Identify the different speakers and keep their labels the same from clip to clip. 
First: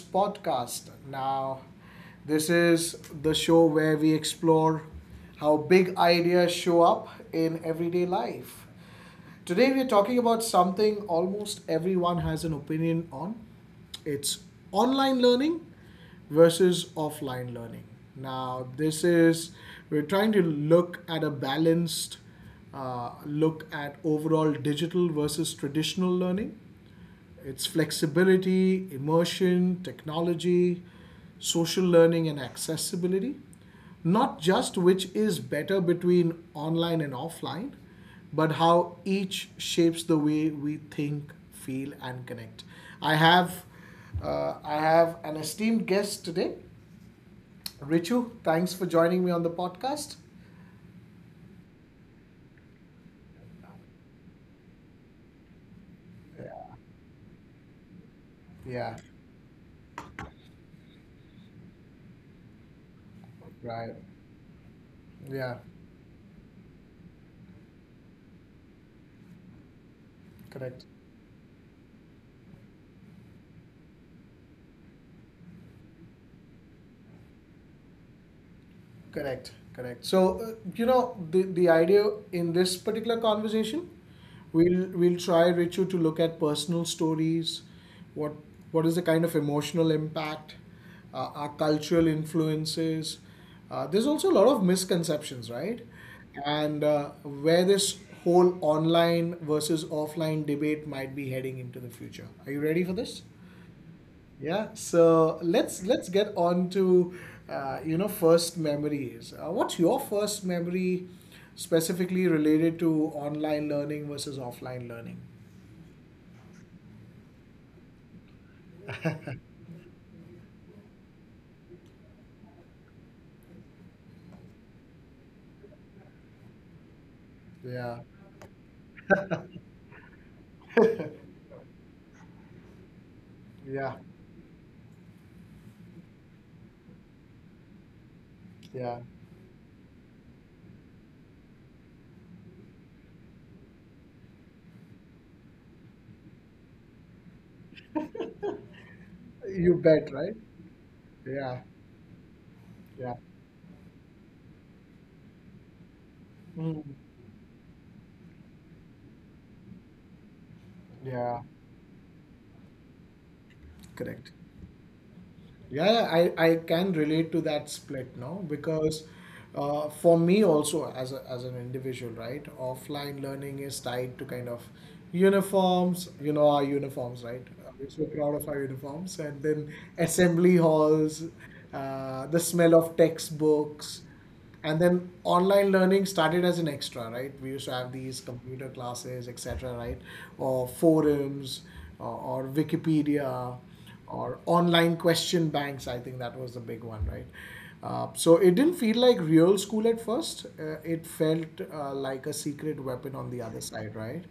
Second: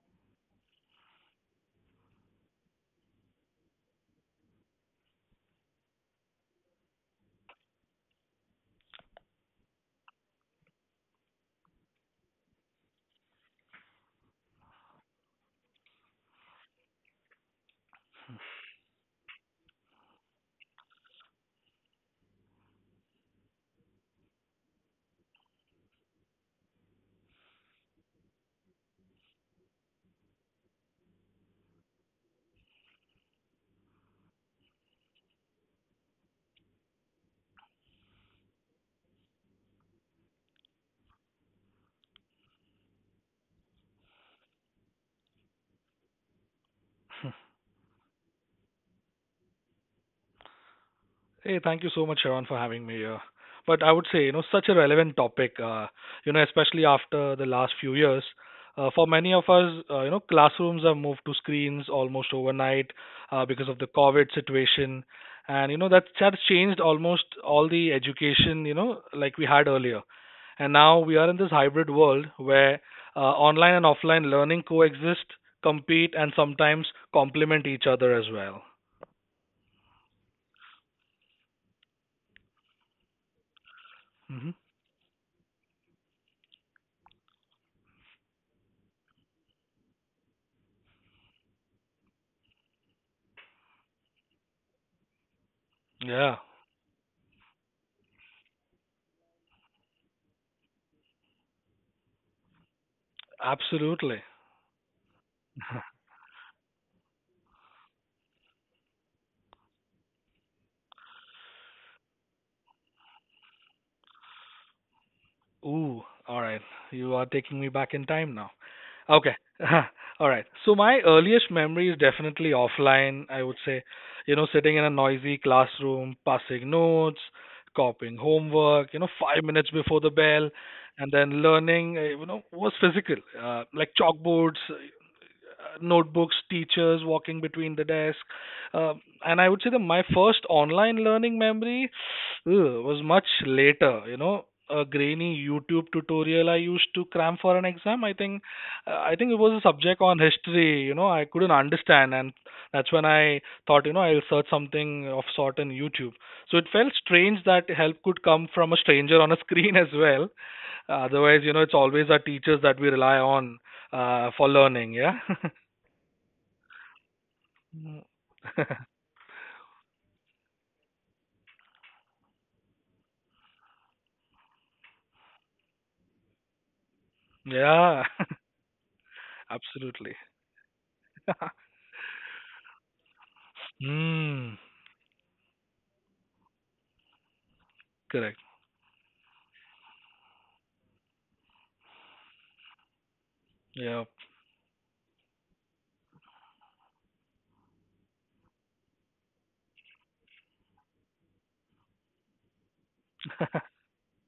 Speaker 1: podcast. Now, this is the show where we explore how big ideas show up in everyday life. Today, we're talking about something almost everyone has an opinion on, it's online learning versus offline learning. Now, this is, we're trying to look at a balanced look at overall digital versus traditional learning. It's flexibility, immersion, technology, social learning, and accessibility. Not just which is better between online and offline, but how each shapes the way we think, feel, and connect. I have, I have an esteemed guest today, Richu. Thanks for joining me on the podcast.
Speaker 2: Hey, thank you so much, Sharon, for having me here. But I would say, such a relevant topic,
Speaker 1: Yeah,
Speaker 2: especially after the last few years.
Speaker 1: yeah,
Speaker 2: For many of us, classrooms have moved to screens almost overnight because of the
Speaker 1: right.
Speaker 2: COVID situation.
Speaker 1: Yeah,
Speaker 2: And, that has changed almost all the education, like we had earlier. And
Speaker 1: correct.
Speaker 2: now we are in this hybrid world where online and offline learning coexist, compete, and sometimes complement each other as well.
Speaker 1: Correct, correct. So, you know, the idea in this particular conversation,
Speaker 2: hmm
Speaker 1: we'll try, Richu, to look at personal stories. What what is the kind of emotional impact, our cultural influences. There's also a lot of misconceptions, right?
Speaker 2: Yeah,
Speaker 1: And where this whole online versus offline debate might be heading into the future. Are you ready for this?
Speaker 2: absolutely.
Speaker 1: Yeah, so let's get on to you know, first memories. What's your first memory specifically related to online learning versus offline learning?
Speaker 2: Ooh, all right. You are taking me back in time now. Okay. All right. So my earliest memory is definitely offline, I would say. You know, sitting in a noisy classroom, passing notes,
Speaker 1: Yeah,
Speaker 2: copying homework, 5 minutes before the bell, and then learning, was physical, like
Speaker 1: yeah,
Speaker 2: chalkboards, notebooks, teachers walking between the desk. Uh,
Speaker 1: yeah.
Speaker 2: and I would say that my first online learning memory was much later. A grainy YouTube tutorial I used to cram for an exam. I think it was a
Speaker 1: You
Speaker 2: subject
Speaker 1: bet,
Speaker 2: on
Speaker 1: right?
Speaker 2: history. I couldn't
Speaker 1: Yeah,
Speaker 2: understand, and that's when
Speaker 1: yeah,
Speaker 2: I thought, I'll search something of sort on YouTube. So it
Speaker 1: mm,
Speaker 2: felt strange that help could come from a stranger on a screen as well.
Speaker 1: yeah.
Speaker 2: Otherwise, it's always our teachers that we rely on
Speaker 1: Correct.
Speaker 2: for learning. Yeah.
Speaker 1: Yeah, yeah, I can relate to that
Speaker 2: Mm.
Speaker 1: split, no? Because for me also as a, as an individual, right? Offline learning is tied to kind of uniforms, you know, our uniforms, right? We're
Speaker 2: Yeah,
Speaker 1: so proud of our uniforms. And then
Speaker 2: absolutely.
Speaker 1: assembly halls, the smell of textbooks,
Speaker 2: Mm,
Speaker 1: and then online learning started as an extra, right? We used to have these
Speaker 2: correct.
Speaker 1: computer classes, etc., right? Or forums, or wikipedia,
Speaker 2: Yeah,
Speaker 1: or online question banks. I think that was the big one, right? So it didn't feel like real school at first. It felt, like a secret weapon on the other side, right?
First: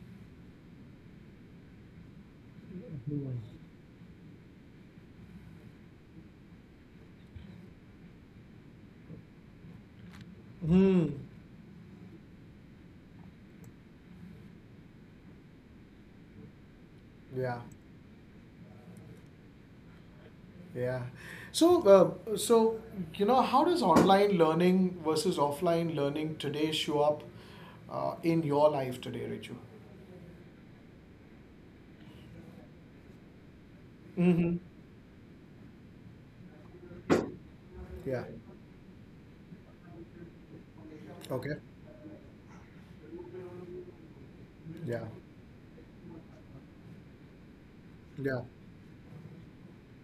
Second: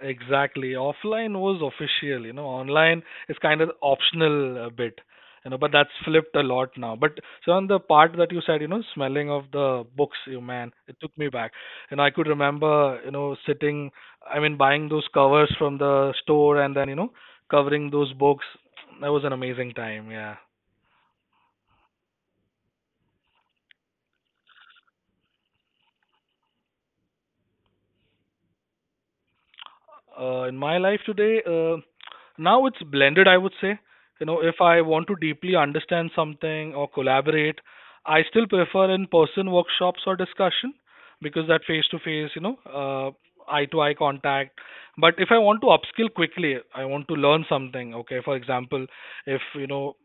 Speaker 2: exactly. Offline was official. Online is kind of optional a bit. But that's flipped a lot now. But so on the part that you said, smelling of the books, you man, it
Speaker 1: Hmm,
Speaker 2: took me back. And I could remember, sitting. I mean, buying those covers from the store and then,
Speaker 1: yeah.
Speaker 2: covering those books. That was an amazing time. Yeah.
Speaker 1: Yeah. So, so you know, how does online learning versus offline learning today show up in your life today, Richu?
Speaker 2: In my life today, now it's blended, I would say.
Speaker 1: Mm-hmm.
Speaker 2: If I want to deeply understand something or collaborate, I
Speaker 1: Yeah.
Speaker 2: still prefer in person workshops or discussion because
Speaker 1: Okay.
Speaker 2: that face to face, eye to eye contact.
Speaker 1: Yeah.
Speaker 2: But if I want to upskill quickly, I want to learn something. Okay, for
Speaker 1: Yeah.
Speaker 2: example, if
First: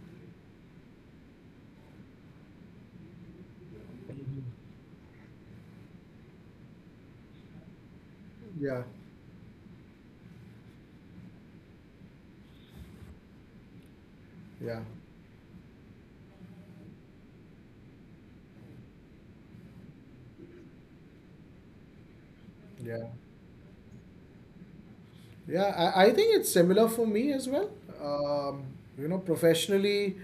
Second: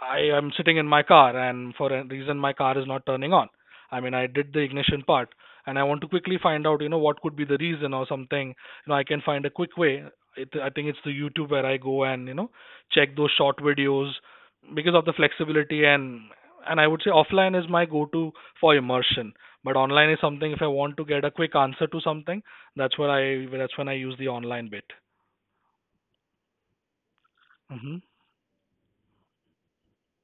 Speaker 2: I am sitting in my car and for a reason my car is not turning on. I mean, I did the ignition part and I want to quickly find out, what could be the reason or something.
Speaker 1: Yeah.
Speaker 2: I can find a quick way. I think it's the YouTube where I go and, check those short videos
Speaker 1: Yeah.
Speaker 2: because of the flexibility and I would say offline is my go-to for immersion. But online is something if I want to get a quick answer to something,
Speaker 1: Yeah.
Speaker 2: that's when I use the online bit.
Speaker 1: Yeah, I think it's similar for me as well.
Speaker 2: hmm
Speaker 1: Um, you know, professionally,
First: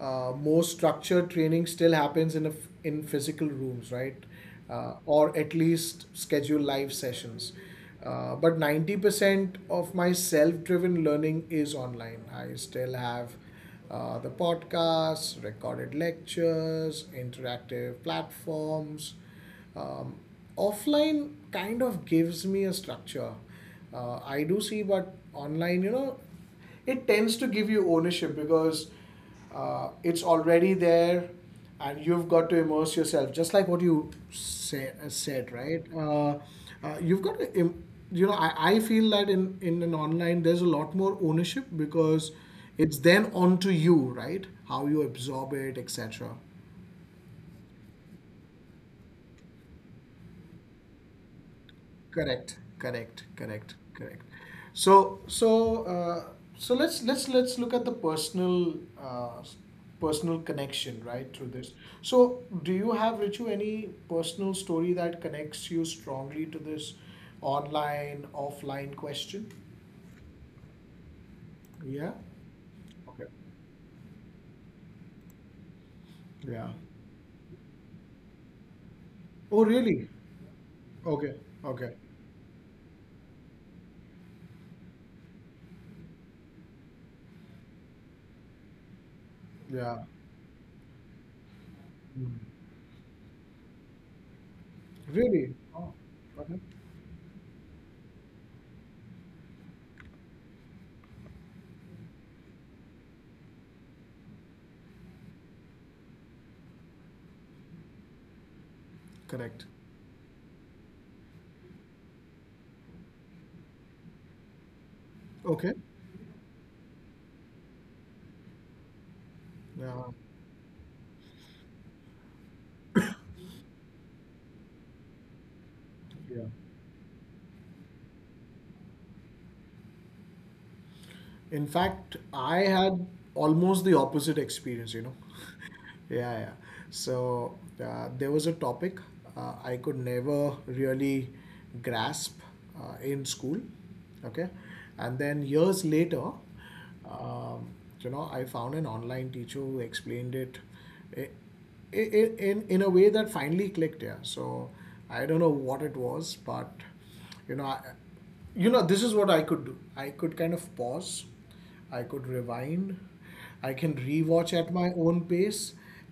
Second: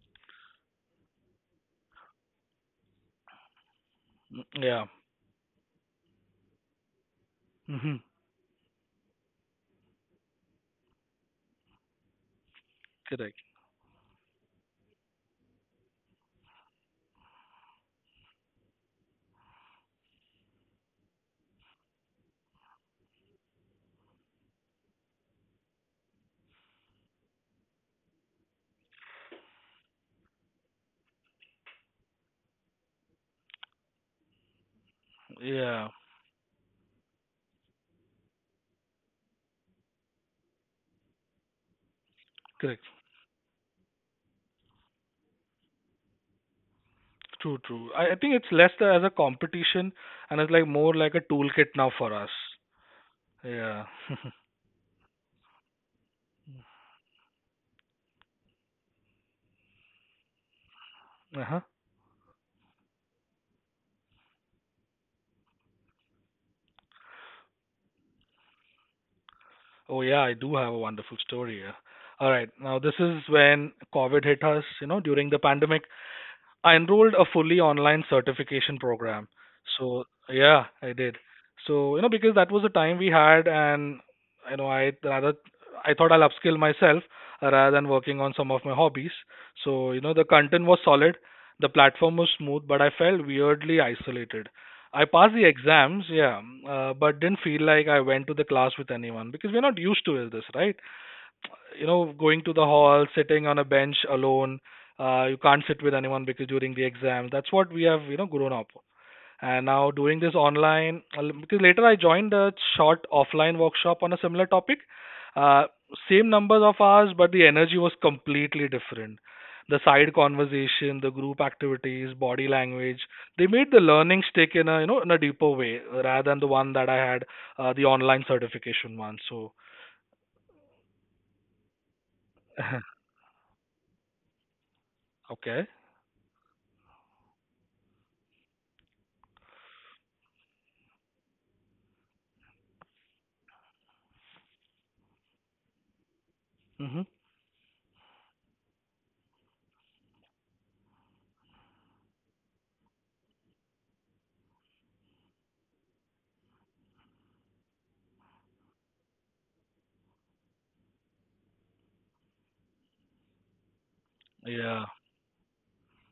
Speaker 1: more structured training still happens in a f in physical rooms, right?
Speaker 2: Yeah.
Speaker 1: Or at least schedule live sessions.
Speaker 2: hmm
Speaker 1: But 90% of my self-driven learning is online. I still have
Speaker 2: Correct.
Speaker 1: the podcasts, recorded lectures, interactive platforms. Um, offline kind of gives me a structure. I do see, but online, you know, it tends to give you ownership because it's already there and you've got to immerse yourself, just like what you, say, said, right?
Speaker 2: Yeah.
Speaker 1: You've got to you know, I feel that in an online there's a lot more ownership because
Speaker 2: Correct.
Speaker 1: it's then onto you, right? How you absorb it, etc.
Speaker 2: True, true. I think it's less as a competition and it's like more like a toolkit now for us.
Speaker 1: Correct, correct, correct,
Speaker 2: Yeah.
Speaker 1: correct. So, so, so let's look at the personal uh, s- personal connection, right, through
Speaker 2: Uh-huh.
Speaker 1: this. So, do you have, Richu, any personal story that connects you strongly to this online, offline question?
Speaker 2: Oh yeah, I do have a wonderful story. Yeah.
Speaker 1: Yeah.
Speaker 2: All right. Now this is
Speaker 1: Okay.
Speaker 2: when COVID hit us, during the pandemic.
Speaker 1: Yeah.
Speaker 2: I enrolled a fully online certification program.
Speaker 1: Oh,
Speaker 2: So
Speaker 1: really?
Speaker 2: yeah, I did.
Speaker 1: Okay. Okay.
Speaker 2: So because that was the time we had, and you know I rather I thought I'll upskill myself rather than working on some of my hobbies. So
Speaker 1: Yeah.
Speaker 2: the content was solid, the platform was
Speaker 1: Mm.
Speaker 2: smooth, but I felt weirdly isolated. I passed the
Speaker 1: Really? Oh,
Speaker 2: exams, yeah,
Speaker 1: okay.
Speaker 2: but didn't feel like I went to the class with anyone because we're not used to this, right? Going to the hall sitting on a bench alone you can't sit with anyone because during the exam. That's what we have grown up
Speaker 1: Correct.
Speaker 2: and now doing this online because later I joined a short offline workshop on a similar topic uh,
Speaker 1: Okay.
Speaker 2: same numbers of hours but the energy was completely different. The
Speaker 1: Yeah.
Speaker 2: side conversation, the group activities, body language, they made the learning stick in a deeper way rather than
Speaker 1: Yeah.
Speaker 2: the one that I had the online certification one so.
Speaker 1: In fact, I had almost the opposite experience, you know.
Speaker 2: Okay.
Speaker 1: Yeah, yeah. So, there was a topic I could never really grasp in school, okay? And then years later,
Speaker 2: hmm
Speaker 1: um, you know, I found an online teacher who explained it i- in in a way that finally clicked. Yeah. So I don't know what it was, but you know, I, you know, this is what I could do. I could kind of pause, I could rewind, I can rewatch at my
Speaker 2: Yeah,
Speaker 1: own pace,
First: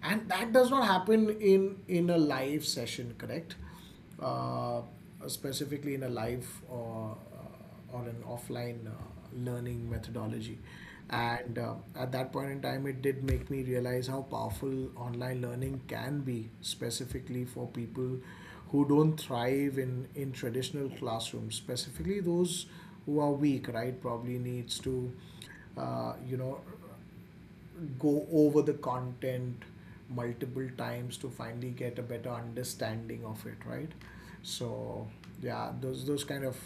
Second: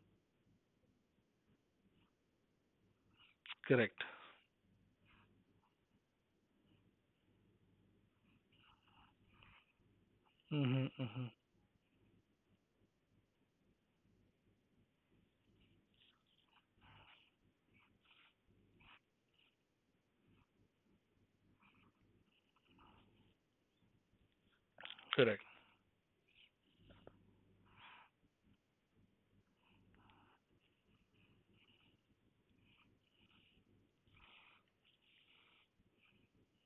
Speaker 1: and that does not happen in a live session, correct?
Speaker 2: correct.
Speaker 1: uh, Specifically in a live, or an offline learning methodology.
Speaker 2: hmm hmm
Speaker 1: And at that point in time, it did make me realize how powerful online learning can be, specifically for people who don't thrive in traditional classrooms, specifically those who are weak, right? Probably needs to,
Speaker 2: Correct.
Speaker 1: you know, go over the content multiple times to finally get a better understanding of it, right? So yeah, those kind of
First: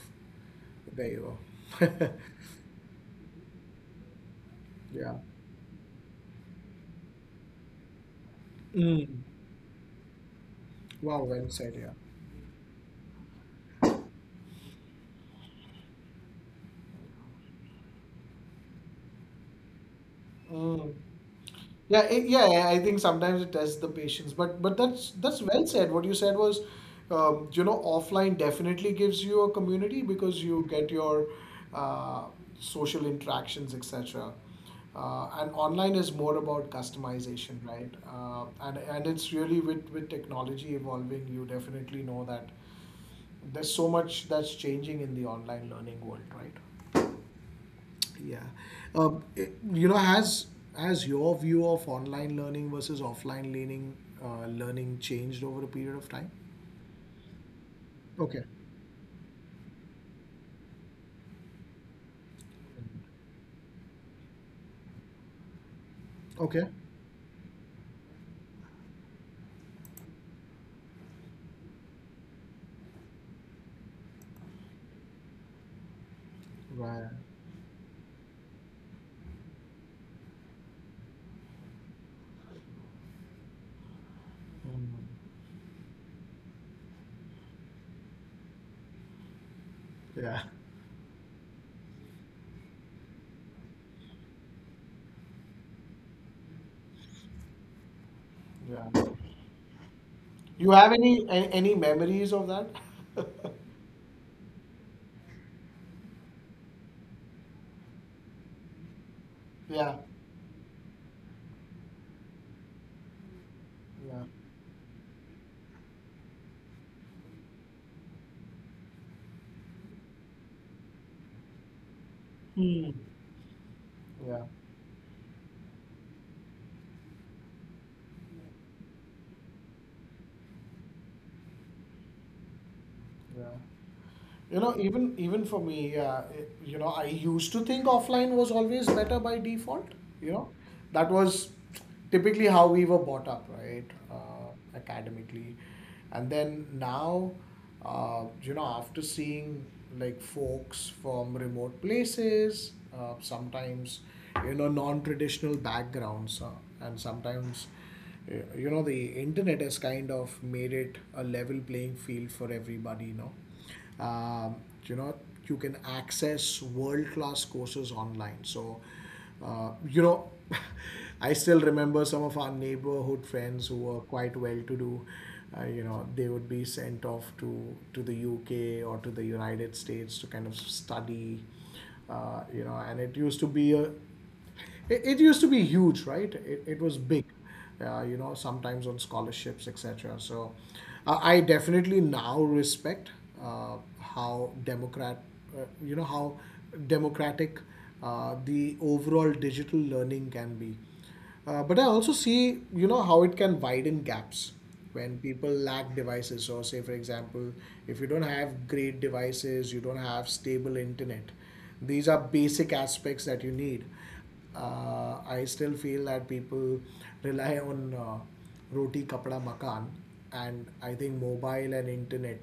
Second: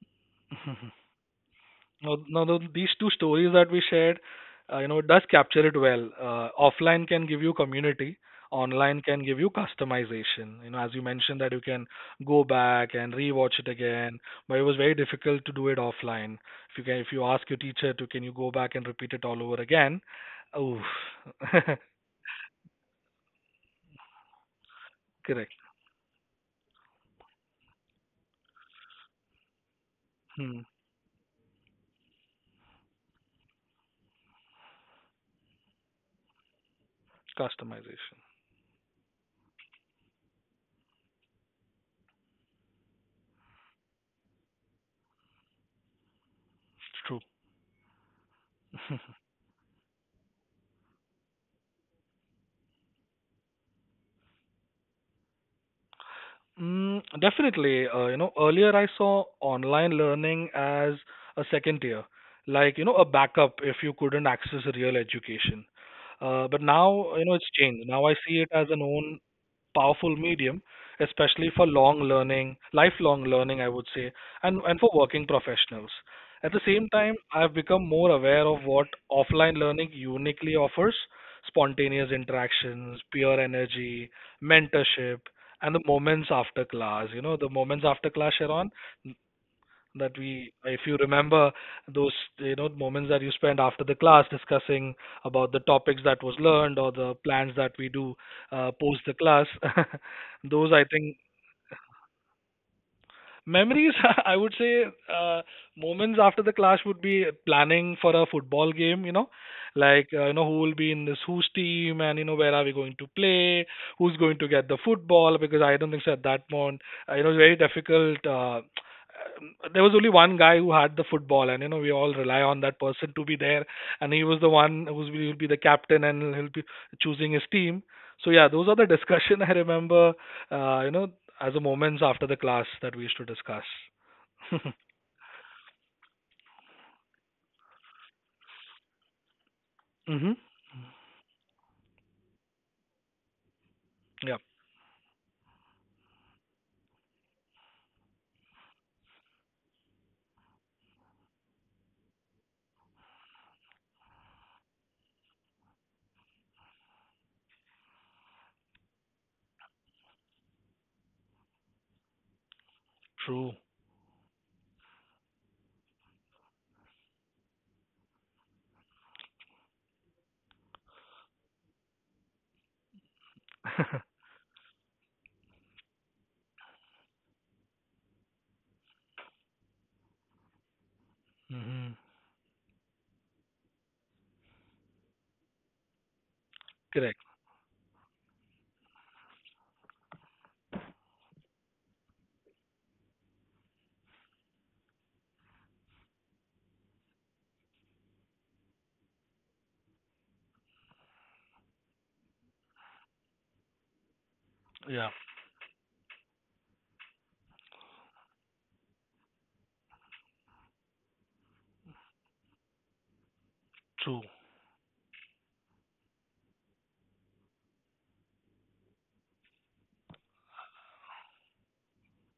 Speaker 2: Mhm.
Speaker 1: there you go.
Speaker 2: Now, now these two stories that we shared, it
Speaker 1: Yeah.
Speaker 2: does capture it well. Offline can give you community, online
Speaker 1: Mm.
Speaker 2: can give you customization. As you
Speaker 1: Wow,
Speaker 2: mentioned
Speaker 1: well
Speaker 2: that you
Speaker 1: said,
Speaker 2: can
Speaker 1: yeah.
Speaker 2: go back and rewatch it again, but it was very difficult to do it offline. If you ask your teacher to, can you go back and repeat it all over again? Oof.
Speaker 1: Mm. Yeah, it, yeah, I think sometimes it tests the patience, but that's
Speaker 2: Correct.
Speaker 1: well said. What you said was, you know, offline definitely gives you a community because
Speaker 2: Hmm.
Speaker 1: you get your uh, social interactions, etc. And online is more about customization, right?
Speaker 2: Customization.
Speaker 1: And it's really with technology evolving, you definitely know that there's so much that's changing in the online learning world, right?
Speaker 2: It's true.
Speaker 1: Yeah. You know, has your view of online learning versus offline learning changed over a period of time?
Speaker 2: Mm, definitely.
Speaker 1: Okay.
Speaker 2: Earlier I saw online learning as a second tier, like, a backup if you couldn't access real education.
Speaker 1: Okay.
Speaker 2: But now, it's changed. Now I see it as an own powerful medium, especially for long learning, lifelong learning, I would say, and for working professionals. At the same
Speaker 1: Right.
Speaker 2: time, I've become more aware of what offline learning uniquely offers spontaneous interactions, peer energy,
Speaker 1: Mm.
Speaker 2: mentorship and the moments after class, Sharon, that
Speaker 1: Yeah.
Speaker 2: we, if you remember, those moments that you spend after the class discussing about the topics that was learned or the plans that we do,
Speaker 1: Yeah.
Speaker 2: post the class.
Speaker 1: You
Speaker 2: Those, I
Speaker 1: have any
Speaker 2: think.
Speaker 1: any memories of that?
Speaker 2: Memories, I would say, uh, moments after the clash would be planning for a football game,
Speaker 1: Yeah.
Speaker 2: like, who will be in this whose team and, where are we going to play, who's
Speaker 1: Yeah.
Speaker 2: going to get the football, because I don't think so at that point, very difficult. There was only one guy who had the football, and, we all rely on that
Speaker 1: Hmm.
Speaker 2: person to be there, and he
Speaker 1: Yeah.
Speaker 2: was the one who was will be the captain and he'll be choosing his team. So, yeah, those are the discussion I remember, uh, you know, as a moments after the class that we used to
Speaker 1: Yeah.
Speaker 2: discuss.
Speaker 1: You know, even even for me, you know, I used to think offline was always better by default. You
Speaker 2: Mm-hmm.
Speaker 1: know, that was typically how we were brought up, right,
Speaker 2: Yeah,
Speaker 1: uh, academically, and then now, you know, after seeing like folks from remote places, sometimes, you know, non-traditional backgrounds, and sometimes you know, the internet has kind of made it a level playing field for everybody, you know.
Speaker 2: true.
Speaker 1: Um, you know, you can access world class courses online. So, you know, I still remember some of our neighborhood friends who were quite well to do. You know, they would be sent off to the UK or to the United States to kind of study.
Speaker 2: hmm
Speaker 1: You know, and it used to be a it used to be huge, right? It was big,
Speaker 2: Correct.
Speaker 1: you know, sometimes on scholarships, etc. So I definitely now respect uh, how Democrat, you know, how democratic the overall digital learning can be. But I also see, you know, how it can widen gaps
Speaker 2: Yeah,
Speaker 1: when people lack devices. So, say for example, if you don't have great devices, you don't have stable internet. These are basic aspects that you need.
Speaker 2: true.
Speaker 1: I still feel that people rely on roti, kapda, makan, and I think mobile and internet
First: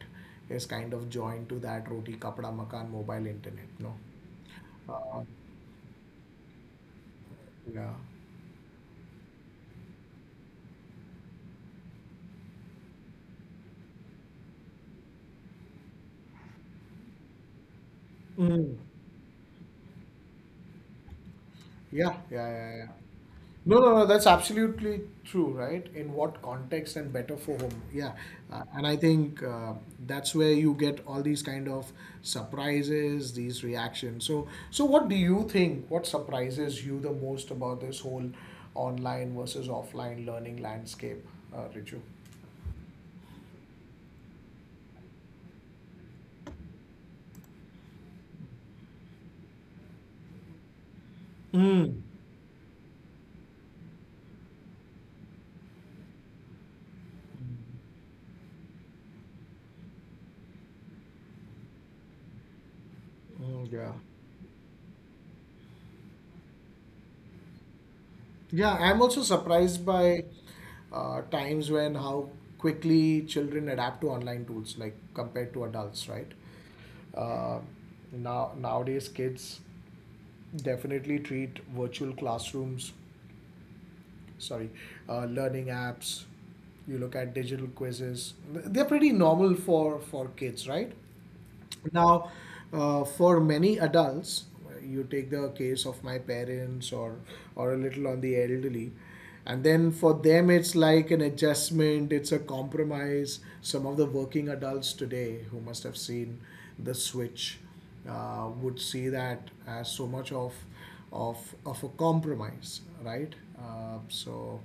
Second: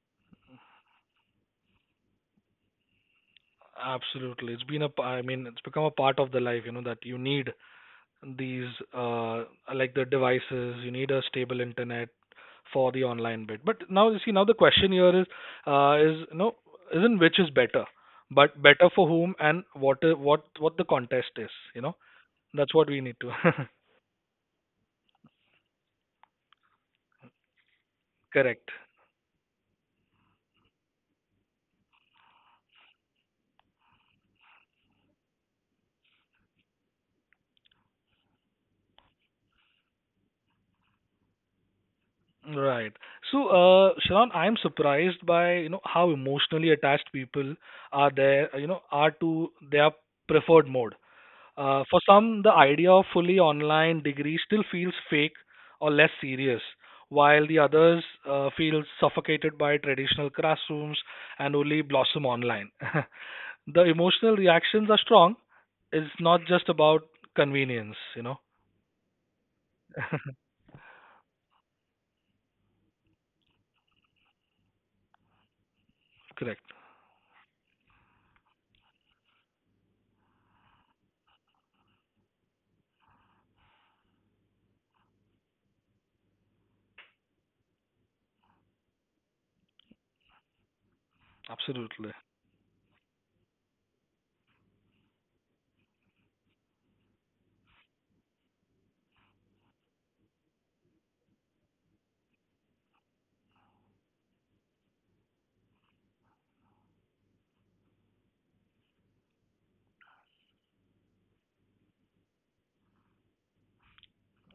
Speaker 1: is kind of joined to that roti, kapda, makan, mobile, internet. No,
Speaker 2: Absolutely. It's been
Speaker 1: uh,
Speaker 2: I mean, it's become a part of the life, that you need
Speaker 1: yeah.
Speaker 2: these, uh, like the devices, you need a stable internet for the online bit. But now, you see, now the question here uh, is, you know, isn't which is better, but
Speaker 1: Mm.
Speaker 2: better for whom and what the contest is,
Speaker 1: Yeah, yeah,
Speaker 2: that's
Speaker 1: yeah, yeah.
Speaker 2: what we need to,
Speaker 1: No, no, no, that's absolutely true, right? In what context and better for whom? Yeah.
Speaker 2: correct.
Speaker 1: And I think that's where you get all these kind of surprises, these reactions. So, so what do you think? What surprises you the most about this whole online versus offline learning landscape, Richu?
Speaker 2: Right. So, Sharon, I'm surprised by, how emotionally attached people are there, you know, are to their preferred mode.
Speaker 1: Mm.
Speaker 2: For some, the idea of fully online degree still feels fake or less serious, while the others feel suffocated by traditional classrooms and only blossom online.
Speaker 1: Mm,
Speaker 2: The
Speaker 1: yeah.
Speaker 2: emotional reactions are strong. It's not just about convenience.
Speaker 1: Yeah, I'm also surprised by times when how quickly children adapt to online tools, like compared to adults, right?
Speaker 2: Correct.
Speaker 1: Uh, now nowadays, kids definitely treat virtual classrooms, sorry, learning apps. You look at digital quizzes; they're pretty normal for kids, right?
Speaker 2: Absolutely.
Speaker 1: Now, for many adults, you take the case of my parents or a little on the elderly, and then for them it's like an adjustment, it's a compromise. Some of the working adults today who must have seen the switch would see that as so much of of of a compromise, right? So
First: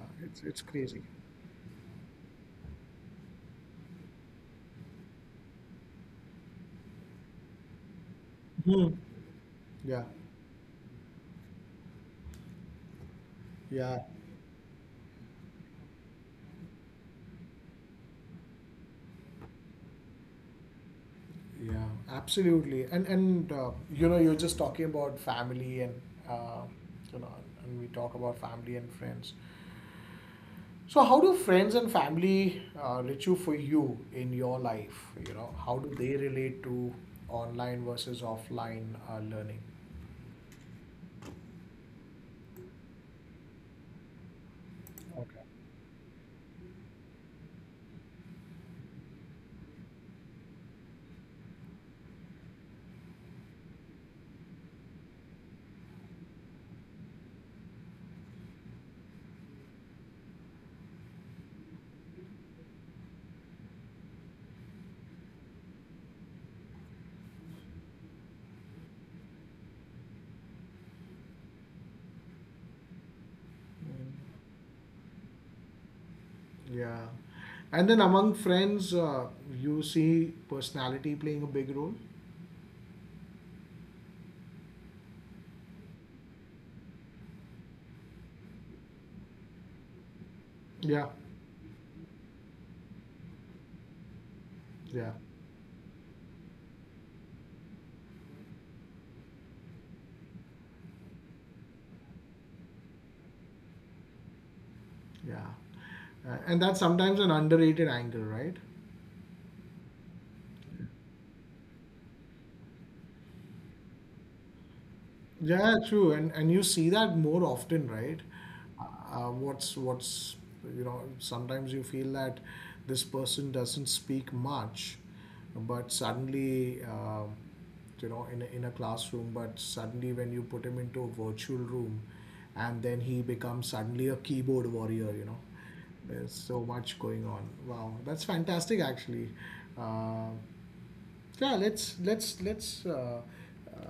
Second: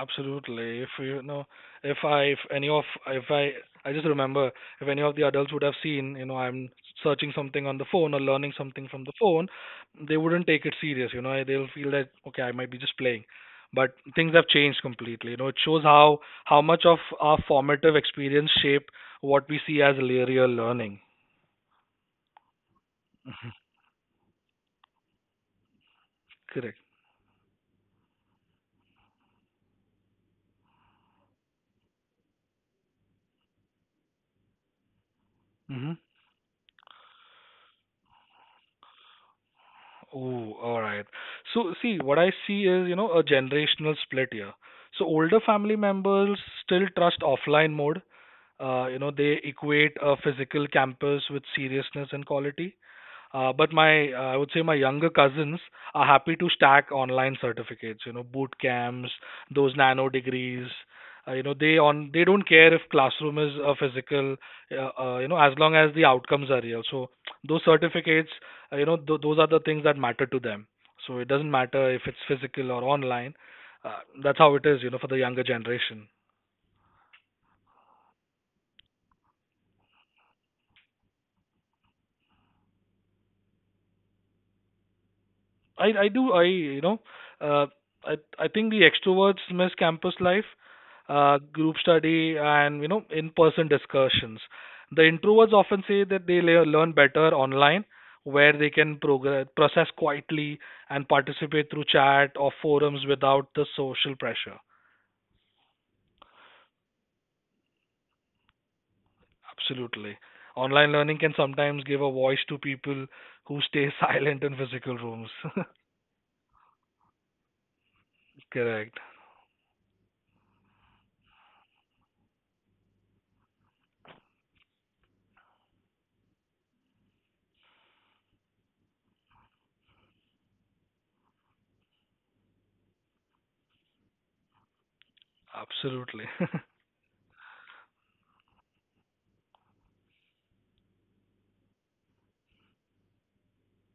Speaker 1: it's crazy.
Speaker 2: If I just remember if any of the adults would have seen, I'm searching something on the phone or learning something
Speaker 1: Hmm.
Speaker 2: from the phone,
Speaker 1: Yeah,
Speaker 2: they wouldn't take it serious. They'll feel that okay, I might be just playing. But
Speaker 1: yeah.
Speaker 2: things have changed completely. It shows how much of our formative experience shape what we see as real learning.
Speaker 1: Yeah, absolutely. And
Speaker 2: Mhm.
Speaker 1: you know, you're just talking about family and uh,
Speaker 2: Correct.
Speaker 1: you know, and we talk about family and friends. So how do friends and family, Richu, for you in your life? You know, how
Speaker 2: Mm-hmm.
Speaker 1: do they relate to online versus offline learning?
Speaker 2: Oh, all right. So, see, what I see is, a generational split here. So, older
Speaker 1: Okay.
Speaker 2: family members still trust offline mode. They equate a physical campus with seriousness and quality. But I would say my younger cousins are happy to stack online certificates, boot camps, those nano degrees. They don't care if classroom is a physical, as long as the outcomes are real. So those certificates, those are the things that matter to them. So it doesn't matter if it's physical or online.
Speaker 1: Mm,
Speaker 2: That's how it is, for the younger generation.
Speaker 1: yeah. And then among friends, you see personality playing a big role.
Speaker 2: I do I you know uh, I think the extroverts miss campus life,
Speaker 1: Yeah,
Speaker 2: group study, and in-person discussions. The
Speaker 1: yeah,
Speaker 2: introverts often say that they learn better online, where they can progress, process quietly and participate through chat or forums without the social pressure.
Speaker 1: yeah. And that's sometimes an underrated angle, right?
Speaker 2: Absolutely. Online learning can sometimes give a voice to people who stay silent in physical rooms.
Speaker 1: Yeah, true, and you see that more often, right?
Speaker 2: Correct.
Speaker 1: What's you know, sometimes you feel that this person doesn't speak much, but suddenly you know, in a classroom, but suddenly when you put him into a virtual room, and then he becomes suddenly a keyboard warrior, you know.
Speaker 2: Absolutely.
Speaker 1: There's so much going on. Wow, that's fantastic, actually. Uh, yeah, uh,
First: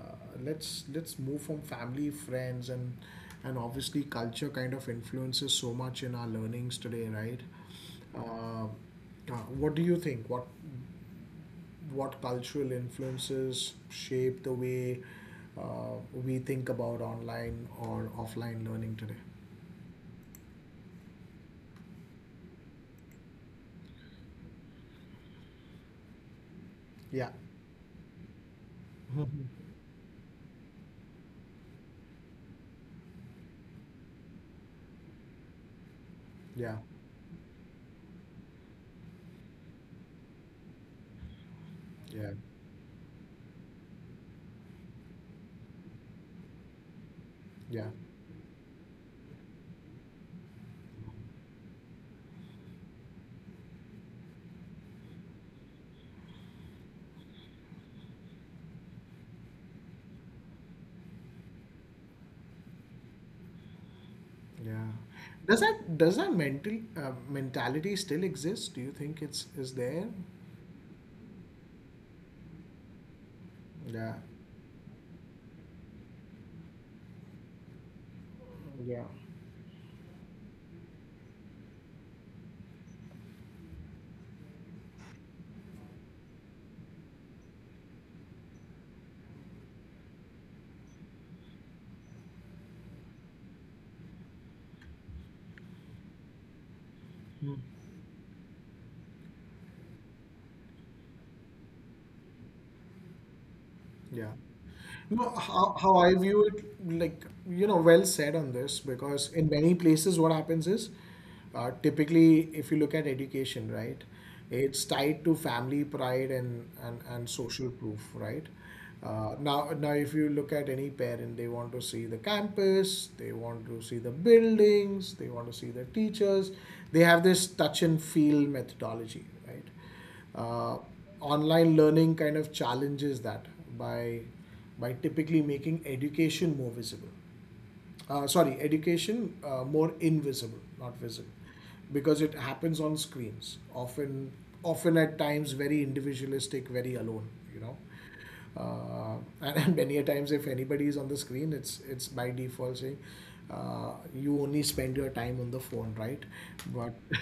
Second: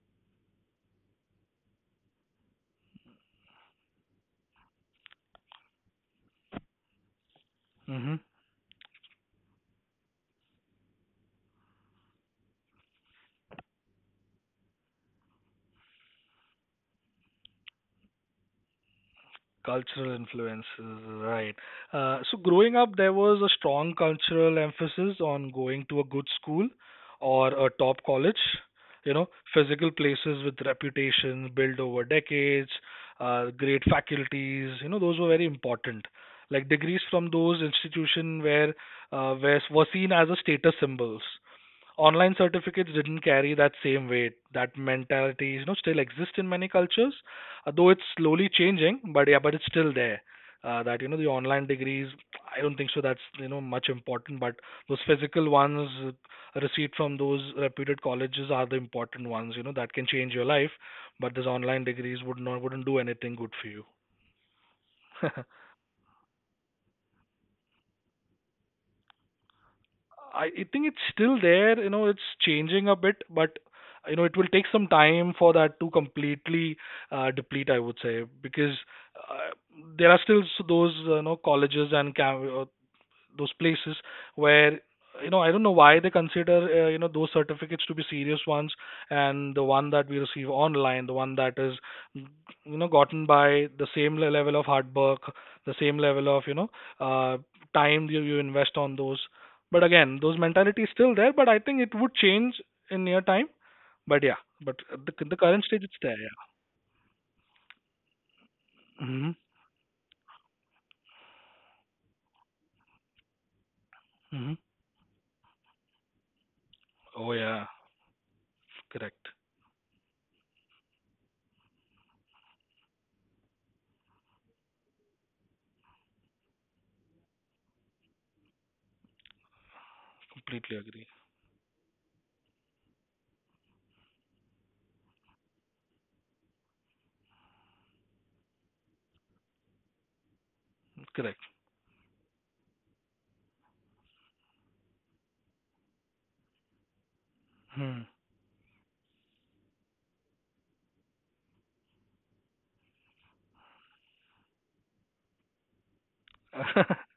Speaker 1: let's move from family, friends, and obviously culture kind of influences so much in our learnings today, right?
Speaker 2: hmm
Speaker 1: Uh, what do you think? What cultural influences shape the way we think about online or offline learning today?
Speaker 2: Cultural influences, right. So growing up, there was a strong cultural emphasis on going to a good school
Speaker 1: Yeah,
Speaker 2: or a top college. You know, Physical places with reputation built over decades, great faculties. Those were very important.
Speaker 1: yeah,
Speaker 2: Like degrees from those institutions were seen as a status symbols.
Speaker 1: yeah,
Speaker 2: Online certificates didn't carry that same weight. That mentality, still exists in many cultures,
Speaker 1: yeah,
Speaker 2: though it's slowly changing, but yeah, but it's still there. That you know the online degrees, I don't think so. That's much important, but those physical ones, a receipt from those reputed colleges are the important ones. You know that can change your life, but those online degrees wouldn't do anything good for you.
Speaker 1: yeah. Does that mental mentality still exist? Do you think it's is there?
Speaker 2: I think it's still there. You know it's changing a bit, but
Speaker 1: Yeah,
Speaker 2: you know it will take some time for that to completely deplete, I would say. Because
Speaker 1: yeah,
Speaker 2: uh, there are still s- those you know, colleges and those places where you know, I don't know why they consider you know, those certificates to be serious ones, and the one that we receive online, the one that is you know gotten by the same level of hard work, the same level of uh,
Speaker 1: mm,
Speaker 2: time you invest on those. But again, those mentality is still there, but I think it would change in near time.
Speaker 1: yeah.
Speaker 2: But yeah, but at
Speaker 1: No,
Speaker 2: the current stage
Speaker 1: how
Speaker 2: it's
Speaker 1: I
Speaker 2: there.
Speaker 1: view
Speaker 2: Yeah.
Speaker 1: it, like, you know, well said on this because
Speaker 2: Hmm.
Speaker 1: in many places, what happens is typically, if you look at education, right,
Speaker 2: Hmm.
Speaker 1: it's tied to family pride and
Speaker 2: Oh yeah,
Speaker 1: social proof, right?
Speaker 2: correct.
Speaker 1: Now, if you look at any parent, they want to see the campus, they want to see the buildings, they want to see the teachers. They have this touch and feel methodology, right? uh,
Speaker 2: Completely agree.
Speaker 1: Online learning kind of challenges that by by typically making education more visible sorry, education more invisible, not visible,
Speaker 2: Correct.
Speaker 1: because it happens on screens. Often, often at times very individualistic, very alone. You know,
Speaker 2: Hmm.
Speaker 1: and and many a times if anybody is on the screen, it's by default saying. You only spend your time on the phone, right? But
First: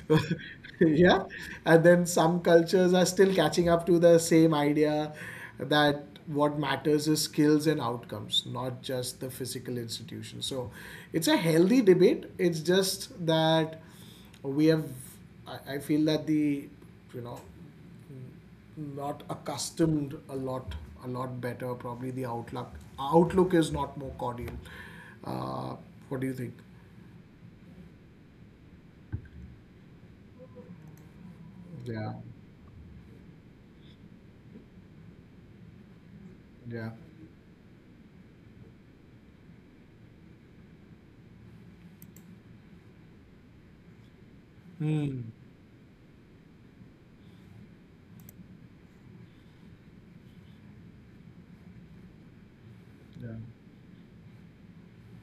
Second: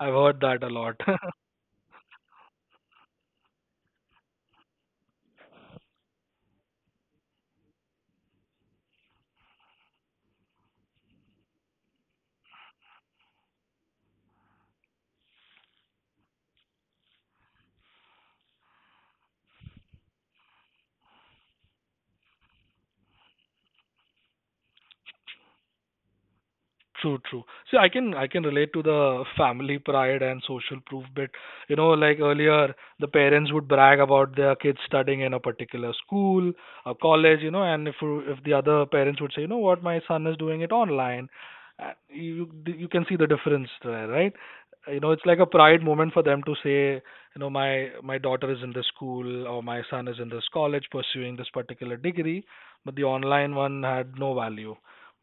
Speaker 2: I've heard that a lot.
Speaker 1: yeah, and then some cultures are still catching up to the same idea that what matters is skills and outcomes, not just the physical institution. So it's a healthy debate, it's just that we have I feel that the you know not accustomed a lot, a lot better probably the outlook, outlook is not more cordial. uh, what do you think?
Speaker 2: True, true. See, I can relate to the family pride and social proof bit. You know,
Speaker 1: Yeah,
Speaker 2: like earlier, the parents would brag about their kids studying in a particular school
Speaker 1: yeah.
Speaker 2: or college. You know, and if the other parents would say, you know what, my son is doing it online, you you can see the difference there, right? You know,
Speaker 1: Hmm.
Speaker 2: it's like a pride moment for them to say, you know, my daughter is in this school or my son is in this college pursuing this particular degree, but the
Speaker 1: Yeah,
Speaker 2: online one had no value.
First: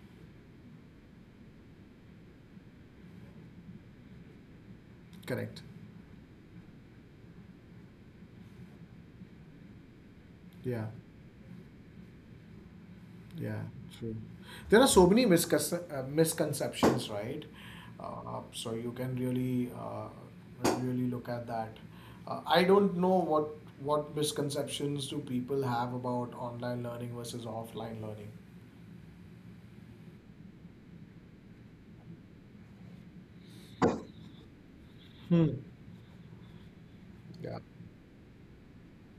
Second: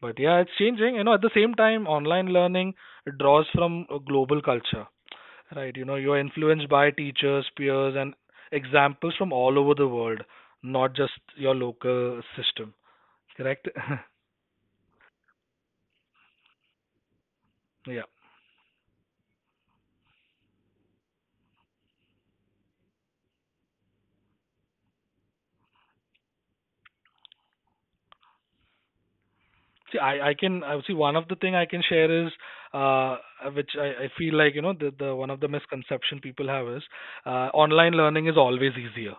Speaker 2: But yeah, it's changing. You know, at the same time, online learning draws from a global culture,
Speaker 1: correct.
Speaker 2: right? You know, you're influenced by teachers, peers, and examples from all over the world,
Speaker 1: Yeah.
Speaker 2: not just your local system.
Speaker 1: Yeah,
Speaker 2: Correct?
Speaker 1: true. There are so many misconceptions, right?
Speaker 2: Yeah.
Speaker 1: Uh, so you can really, uh, Really look at that. I don't know What misconceptions do people have about online learning versus offline learning?
Speaker 2: See, I see one of the thing I can share is uh, which I feel like, you know, the one of the
Speaker 1: Hmm.
Speaker 2: misconception people have is
Speaker 1: Yeah.
Speaker 2: online learning is always easier,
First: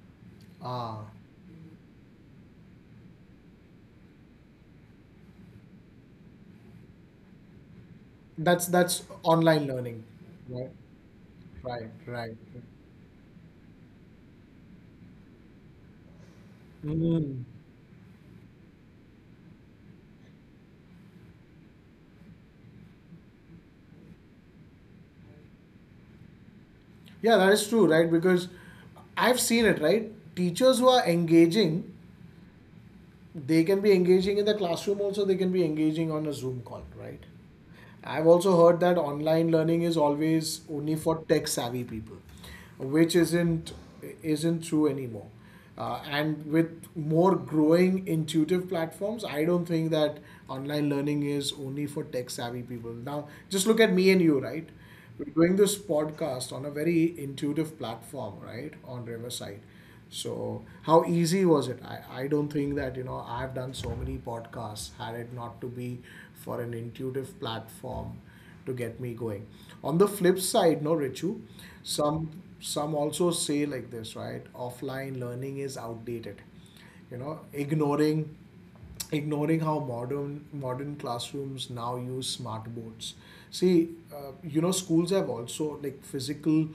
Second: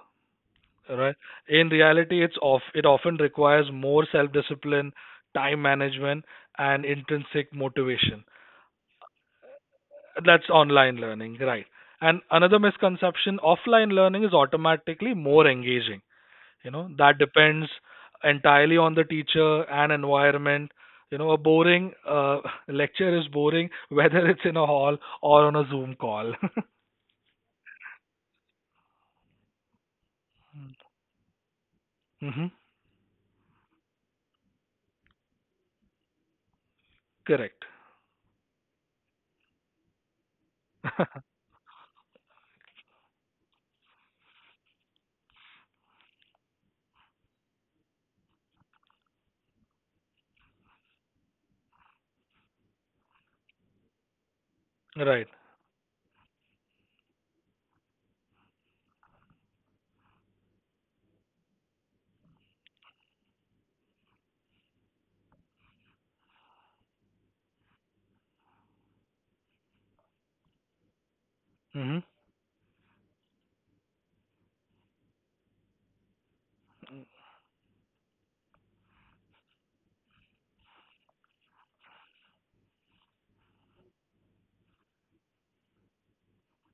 Speaker 1: Ah,
Speaker 2: right? In reality, it often requires more self discipline, time management, and intrinsic motivation.
Speaker 1: that's online learning,
Speaker 2: That's
Speaker 1: right?
Speaker 2: online learning, right?
Speaker 1: Right,
Speaker 2: And
Speaker 1: right.
Speaker 2: another misconception, offline learning is automatically more engaging. You know, that
Speaker 1: Mm.
Speaker 2: depends entirely on the teacher and environment. You know, a boring lecture is boring whether it's in a hall or on a zoom call.
Speaker 1: Yeah, that is true, right? Because I've seen it, right? Teachers who are engaging,
Speaker 2: Mhm.
Speaker 1: they can be engaging in the classroom, also they can be engaging on a Zoom call, right?
Speaker 2: Correct.
Speaker 1: I've also heard that online learning is always only for tech savvy people, which isn't true anymore. And with more growing intuitive platforms, I don't think that online learning is only for tech savvy people now. Just look at me and you, right?
Speaker 2: Right.
Speaker 1: We're doing this podcast on a very intuitive platform, right, on Riverside. So, how easy was it? I don't think that, you know, I've done so many podcasts had it not to be for an intuitive platform to get me going. On the flip side, no, Richu,
Speaker 2: Mhm.
Speaker 1: some also say like this, right? Offline learning is outdated. You know, ignoring how modern classrooms now use smart boards. See You know schools have also like physical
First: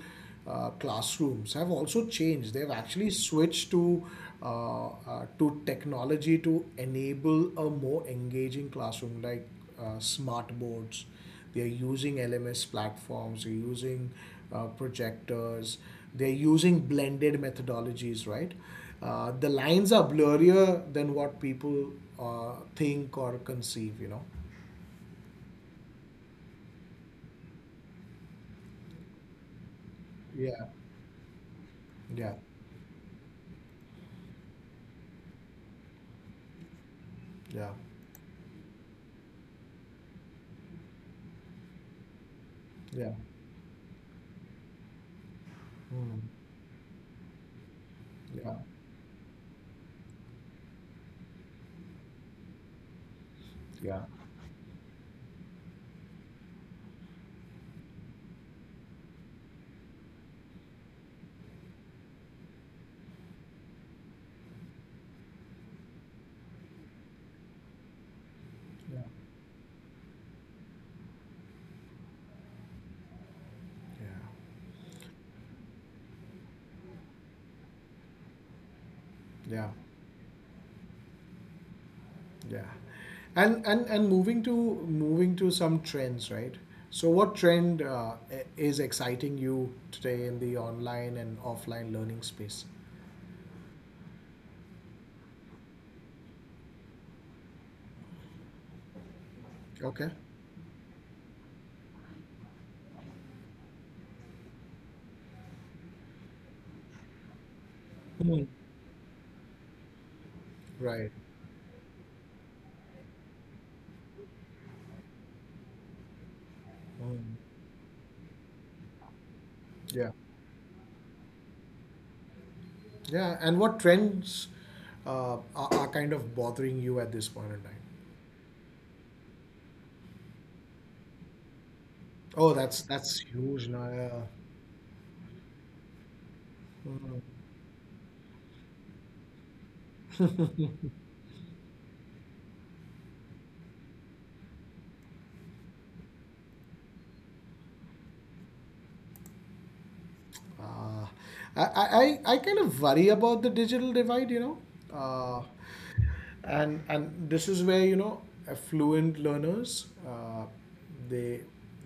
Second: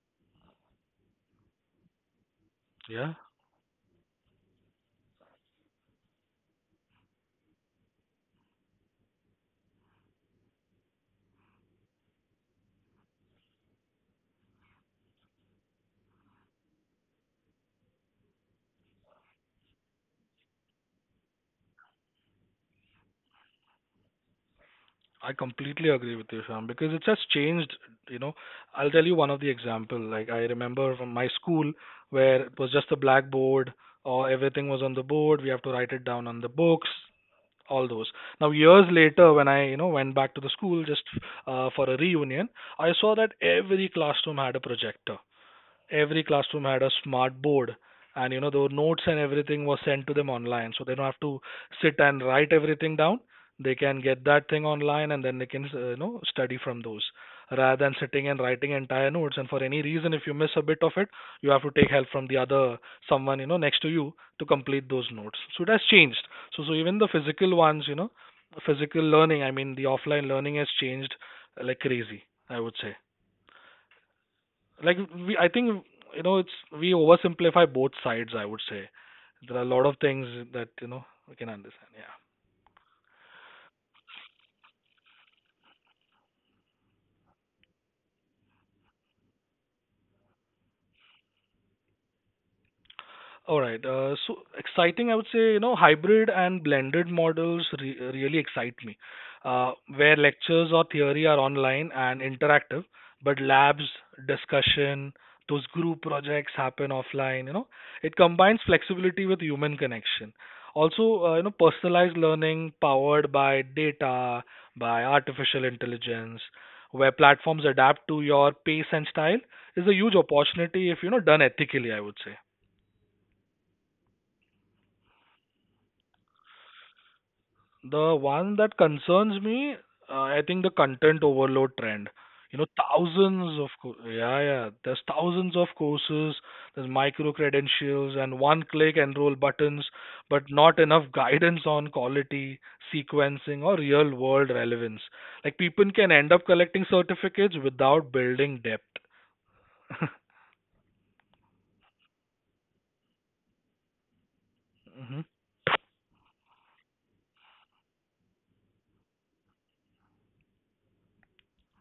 Speaker 1: classrooms have also changed, they've actually
Speaker 2: Yeah,
Speaker 1: switched to technology to enable a more engaging classroom, like smart boards, they're using LMS platforms, they're using projectors, they're using blended methodologies, right? The lines are blurrier than what people think or conceive, you know?
Speaker 2: I completely agree with you, Sham, because it's just changed. You know, I'll tell you one of the example. Like I
Speaker 1: Yeah,
Speaker 2: remember from my school
Speaker 1: yeah,
Speaker 2: where it was just a blackboard, or everything was on the board. We have to write it down on the books,
Speaker 1: yeah,
Speaker 2: all those. Now years later, when I you know went back to the school just for a reunion, I
Speaker 1: yeah.
Speaker 2: saw that every classroom had a projector,
Speaker 1: Mm.
Speaker 2: every classroom had a smart board, and you know
Speaker 1: Yeah,
Speaker 2: the notes and everything was sent to them online so they don't have to sit and write everything down. They can
Speaker 1: yeah,
Speaker 2: get that thing online and then they can you know, study from those, rather than sitting and writing entire notes, and for any reason if you miss a bit of it, you have to take help from the other, someone you know next to you, to complete those notes. So it has changed. So even the physical ones, you know,
Speaker 1: yeah,
Speaker 2: physical learning, I mean the offline learning has changed like crazy, I would say.
Speaker 1: yeah,
Speaker 2: Like we I think, you know, it's we oversimplify both sides, I would say. There are
Speaker 1: yeah,
Speaker 2: a lot of things that you know we can understand. Yeah.
Speaker 1: yeah. And moving to some trends, right? So what trend is exciting you today in the online and offline learning space?
Speaker 2: All right. So exciting, I would say, you know, hybrid and blended models really excite me,
Speaker 1: Okay.
Speaker 2: where lectures or theory are online and interactive, but labs, discussion, those group projects happen offline. You know, it
Speaker 1: Hmm.
Speaker 2: combines flexibility with human connection.
Speaker 1: Right.
Speaker 2: Also, you know, personalized learning powered by data, by artificial intelligence, where
Speaker 1: Mm.
Speaker 2: platforms adapt to your pace and style is a
Speaker 1: Yeah.
Speaker 2: huge opportunity if you know done ethically, I would say.
Speaker 1: Yeah. And what trends are kind of bothering you at this point in time?
Speaker 2: The one that concerns me, I think the content overload trend.
Speaker 1: Oh,
Speaker 2: You know,
Speaker 1: that's
Speaker 2: thousands
Speaker 1: huge.
Speaker 2: of
Speaker 1: Now, yeah.
Speaker 2: yeah, yeah. There's thousands of courses. There's
Speaker 1: Mm.
Speaker 2: micro credentials and one-click enroll buttons, but not enough guidance on quality, sequencing, or real-world relevance. Like people can end up collecting certificates without building depth.
Speaker 1: Uh, I kind of worry about the digital divide. You know.
Speaker 2: Mhm.
Speaker 1: Uh, and this is where, you know, affluent learners, they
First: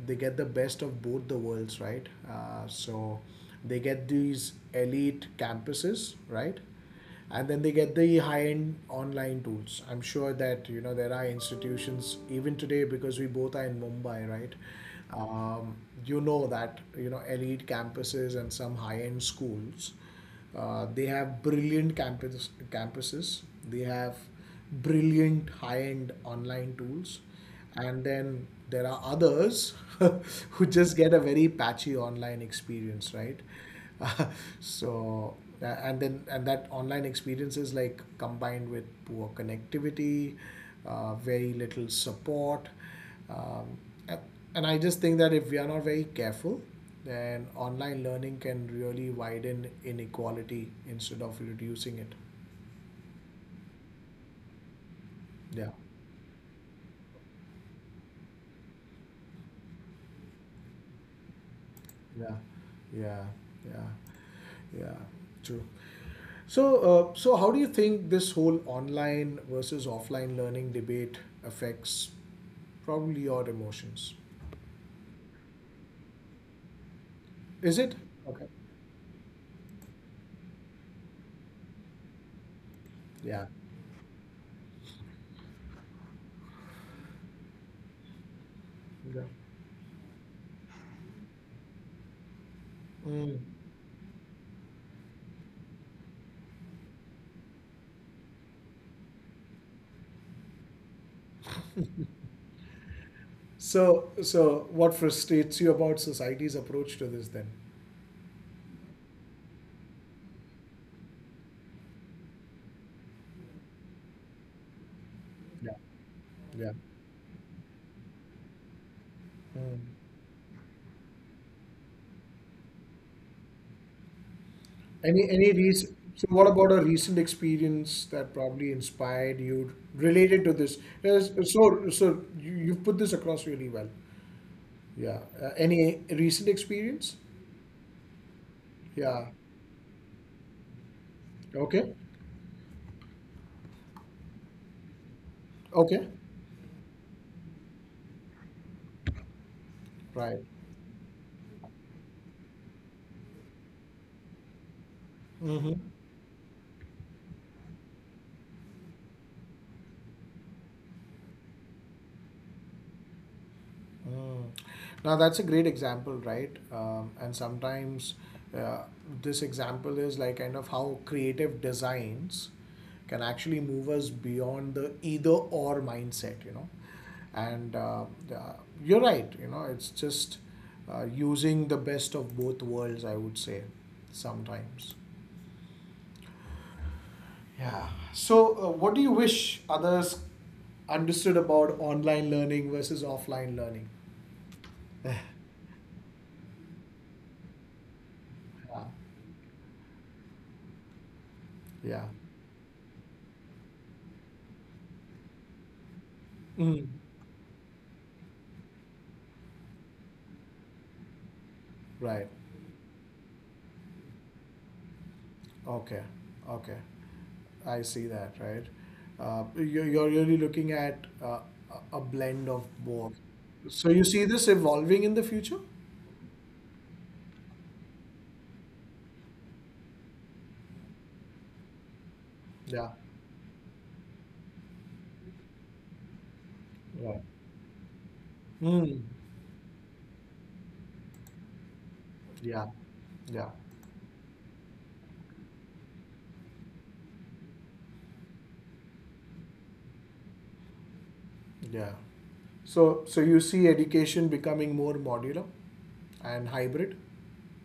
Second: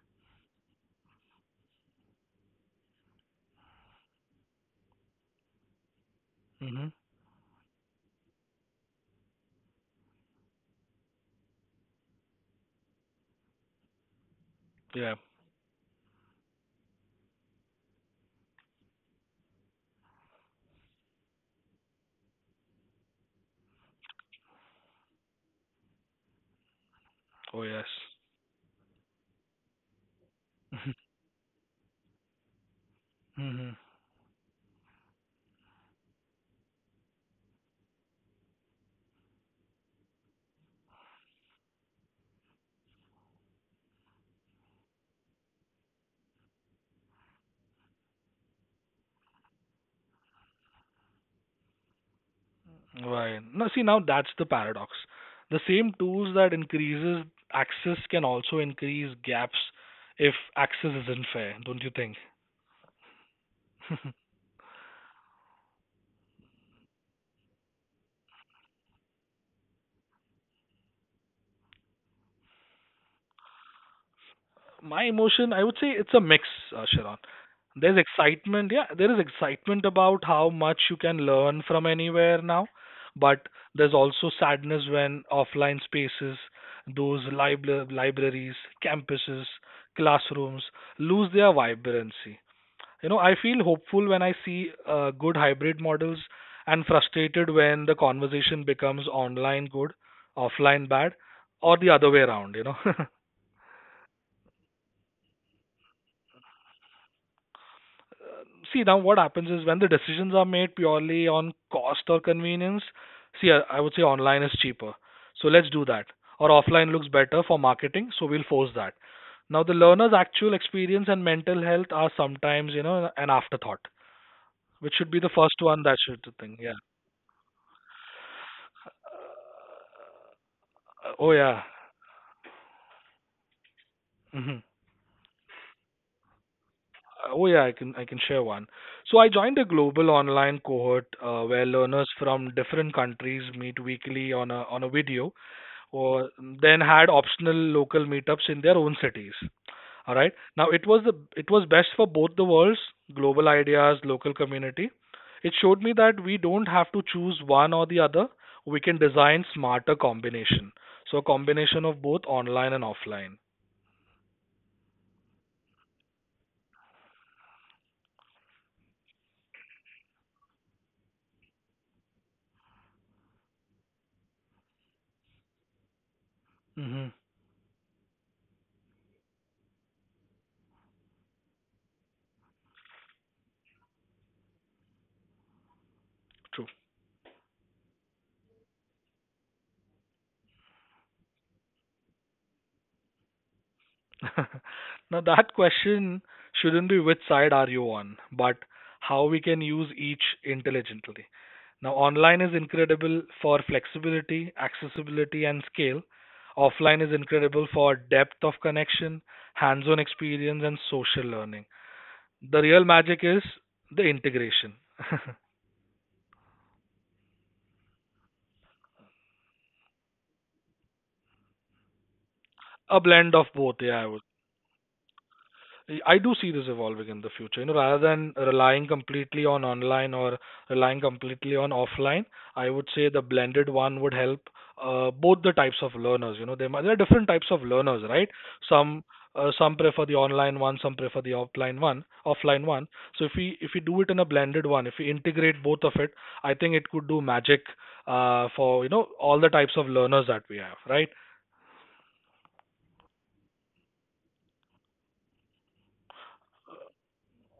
Speaker 1: they get the best of both the worlds, right? So they get these elite campuses, right?
Speaker 2: Mhm.
Speaker 1: And then they get the high-end online tools. I'm sure that, you know, there are institutions even today, because we both are in Mumbai, right?
Speaker 2: Yeah.
Speaker 1: um, you know that, you know, elite campuses and some high-end schools, they have brilliant campuses, they have brilliant high-end online tools,
Speaker 2: Oh
Speaker 1: and then there are others who
Speaker 2: yes.
Speaker 1: just get a very patchy online experience, right? So, a- and then and that online experience is like combined with poor connectivity, very little support. Um, a- and I just think that if we are not very careful, then online learning can really widen inequality instead of reducing it.
Speaker 2: Right. Now, see, now that's the paradox. The
Speaker 1: Yeah.
Speaker 2: same tools that increases access can also increase gaps if access isn't fair, don't you think?
Speaker 1: Yeah, yeah, yeah, yeah, true. So, so how do you think this whole online versus offline learning debate affects probably your emotions?
Speaker 2: My emotion, I would say it's a mix, Sharon.
Speaker 1: Is it?
Speaker 2: There's
Speaker 1: Okay.
Speaker 2: excitement, yeah, there is excitement about how much you can learn from anywhere now,
Speaker 1: Yeah.
Speaker 2: but there's also sadness when offline spaces, those libraries,
Speaker 1: Yeah.
Speaker 2: campuses, classrooms lose their vibrancy. You know, I
Speaker 1: Mm.
Speaker 2: feel hopeful when I see good hybrid models, and frustrated when the conversation becomes online good, offline bad, or the other way around, you know.
Speaker 1: So, so what frustrates you about society's approach to this then?
Speaker 2: See, now what happens is when the decisions are made purely on cost or convenience, see, I would say online is cheaper, so
Speaker 1: Yeah.
Speaker 2: let's do that. Or
Speaker 1: Yeah.
Speaker 2: offline looks better for marketing, so we'll force that. Now, the
Speaker 1: Mm.
Speaker 2: learner's actual experience and mental health are sometimes, you know, an afterthought, which should be
Speaker 1: Any
Speaker 2: the
Speaker 1: any
Speaker 2: first one
Speaker 1: recent,
Speaker 2: that should
Speaker 1: so what
Speaker 2: think. Yeah.
Speaker 1: about a recent experience that probably inspired you related to this? Yes,
Speaker 2: Oh, yeah.
Speaker 1: so so you've put this across really well.
Speaker 2: Hmm.
Speaker 1: Yeah. Any recent experience?
Speaker 2: Oh yeah, I can share one. So
Speaker 1: Yeah.
Speaker 2: I joined a global online cohort where
Speaker 1: Okay.
Speaker 2: learners from different countries meet weekly on a video,
Speaker 1: Okay.
Speaker 2: or then had optional local meetups in their own cities. All right.
Speaker 1: Right.
Speaker 2: Now it was the it was best for both the worlds, global ideas, local community. It
Speaker 1: Mm-hmm.
Speaker 2: showed me that we don't have to choose one or the other. We can design smarter combination. So a combination of both online and offline.
Speaker 1: Mm. Now that's a great example, right? And sometimes uh, this example is like kind of how creative designs can actually move us beyond the either or mindset, you know.
Speaker 2: Hmm.
Speaker 1: And uh, you're right, you know, it's just using the best of both worlds, I would say, sometimes. Yeah. So, what do you wish others understood about online learning versus offline learning?
Speaker 2: Now that question shouldn't be which side are you on, but
Speaker 1: Yeah.
Speaker 2: how we can use each intelligently. Now
Speaker 1: Yeah.
Speaker 2: online is incredible for flexibility, accessibility and scale.
Speaker 1: Mm,
Speaker 2: Offline is incredible for depth of connection, hands-on experience and social learning.
Speaker 1: right.
Speaker 2: The real magic is the integration.
Speaker 1: Okay. Okay. I see that, right? You're really looking at a blend of
Speaker 2: A
Speaker 1: both.
Speaker 2: blend of both,
Speaker 1: So
Speaker 2: yeah,
Speaker 1: you
Speaker 2: I
Speaker 1: see
Speaker 2: would.
Speaker 1: this evolving in the future?
Speaker 2: I do see this evolving in the future. You know, rather than relying completely on online or relying completely on offline, I
Speaker 1: Yeah.
Speaker 2: would say the blended one would help both the types of learners. You know, there, there are
Speaker 1: Right.
Speaker 2: different types of learners, right?
Speaker 1: Mm,
Speaker 2: Some some prefer the online one, some prefer the offline
Speaker 1: yeah.
Speaker 2: one. So if
Speaker 1: Yeah.
Speaker 2: we if we do it in a blended one, if we integrate both of it, I think it could do magic for you know all the types of learners that we have, right?
Speaker 1: Yeah. So, so you see education becoming more modular and hybrid?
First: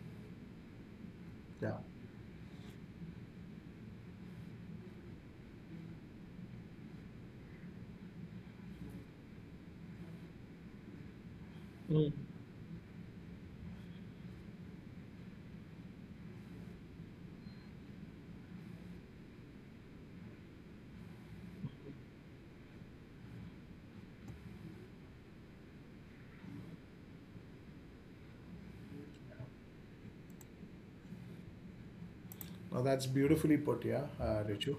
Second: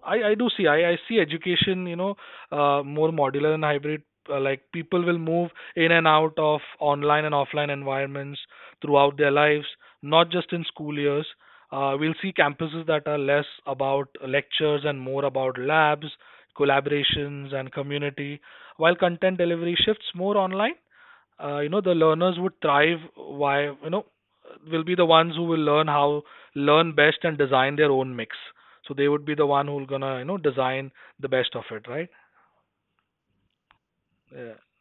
Speaker 2: I do see. I see education, you know, more modular and hybrid. Like people will move in and out of online and offline environments throughout their lives, not just in school years.
Speaker 1: Yeah.
Speaker 2: We'll see campuses that are less about lectures and more about labs, collaborations, and community, while content delivery shifts more online. You know, the learners would thrive, why, you know, will be the ones who will learn how learn best and design their own mix. So they would be the one who's gonna, you know, design the best of it, right?
Speaker 1: Now that's beautifully put, yeah,
Speaker 2: Yeah,
Speaker 1: Richu.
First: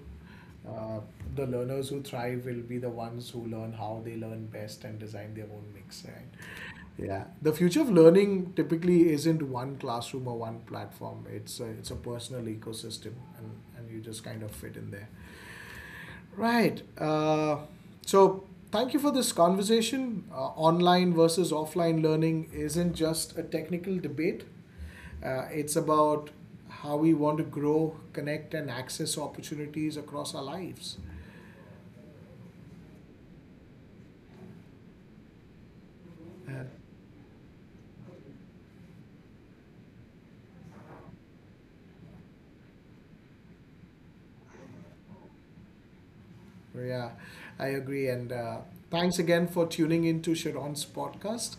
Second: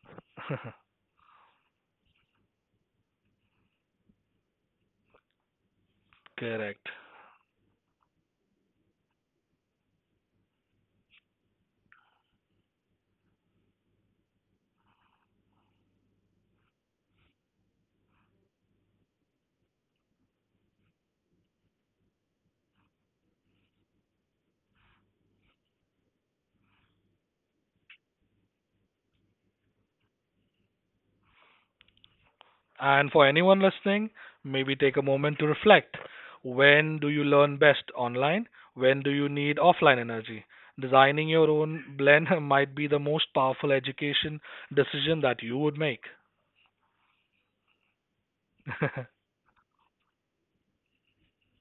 Speaker 1: Uh, the learners who thrive will be the ones who learn how they learn best and design their own mix, right?
Speaker 2: correct.
Speaker 1: Yeah. The future of learning typically isn't one classroom or one platform. It's a personal ecosystem, and you just kind of fit in there. Right. So, Thank you for this conversation. Online versus offline learning isn't just a technical debate, it's about how we want to grow, connect, and access opportunities across our lives.
Speaker 2: And for anyone listening, maybe take a moment to reflect.
Speaker 1: Uh,
Speaker 2: When do you learn best online? When do you need offline energy? Designing your own blend might be the most powerful education decision that you would make.
Speaker 1: Yeah, I agree. And thanks again for tuning in to Sharon's podcast.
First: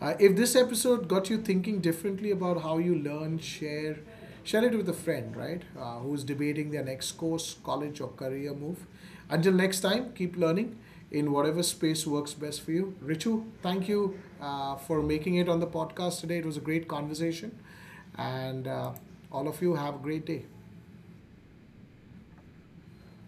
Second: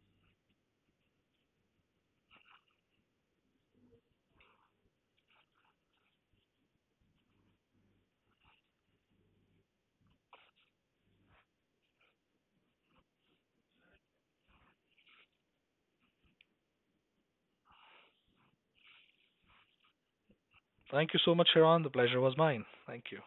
Speaker 1: If this episode got you thinking differently about how you learn, share it with a friend, right? Who's debating their next course, college, or career move. Until next time, keep learning in whatever space works best for you. Richu, thank you for making it on the podcast today. It was a great conversation. And all of you have a great day.
Speaker 2: Thank you so much, Sharon. The pleasure was mine. Thank you.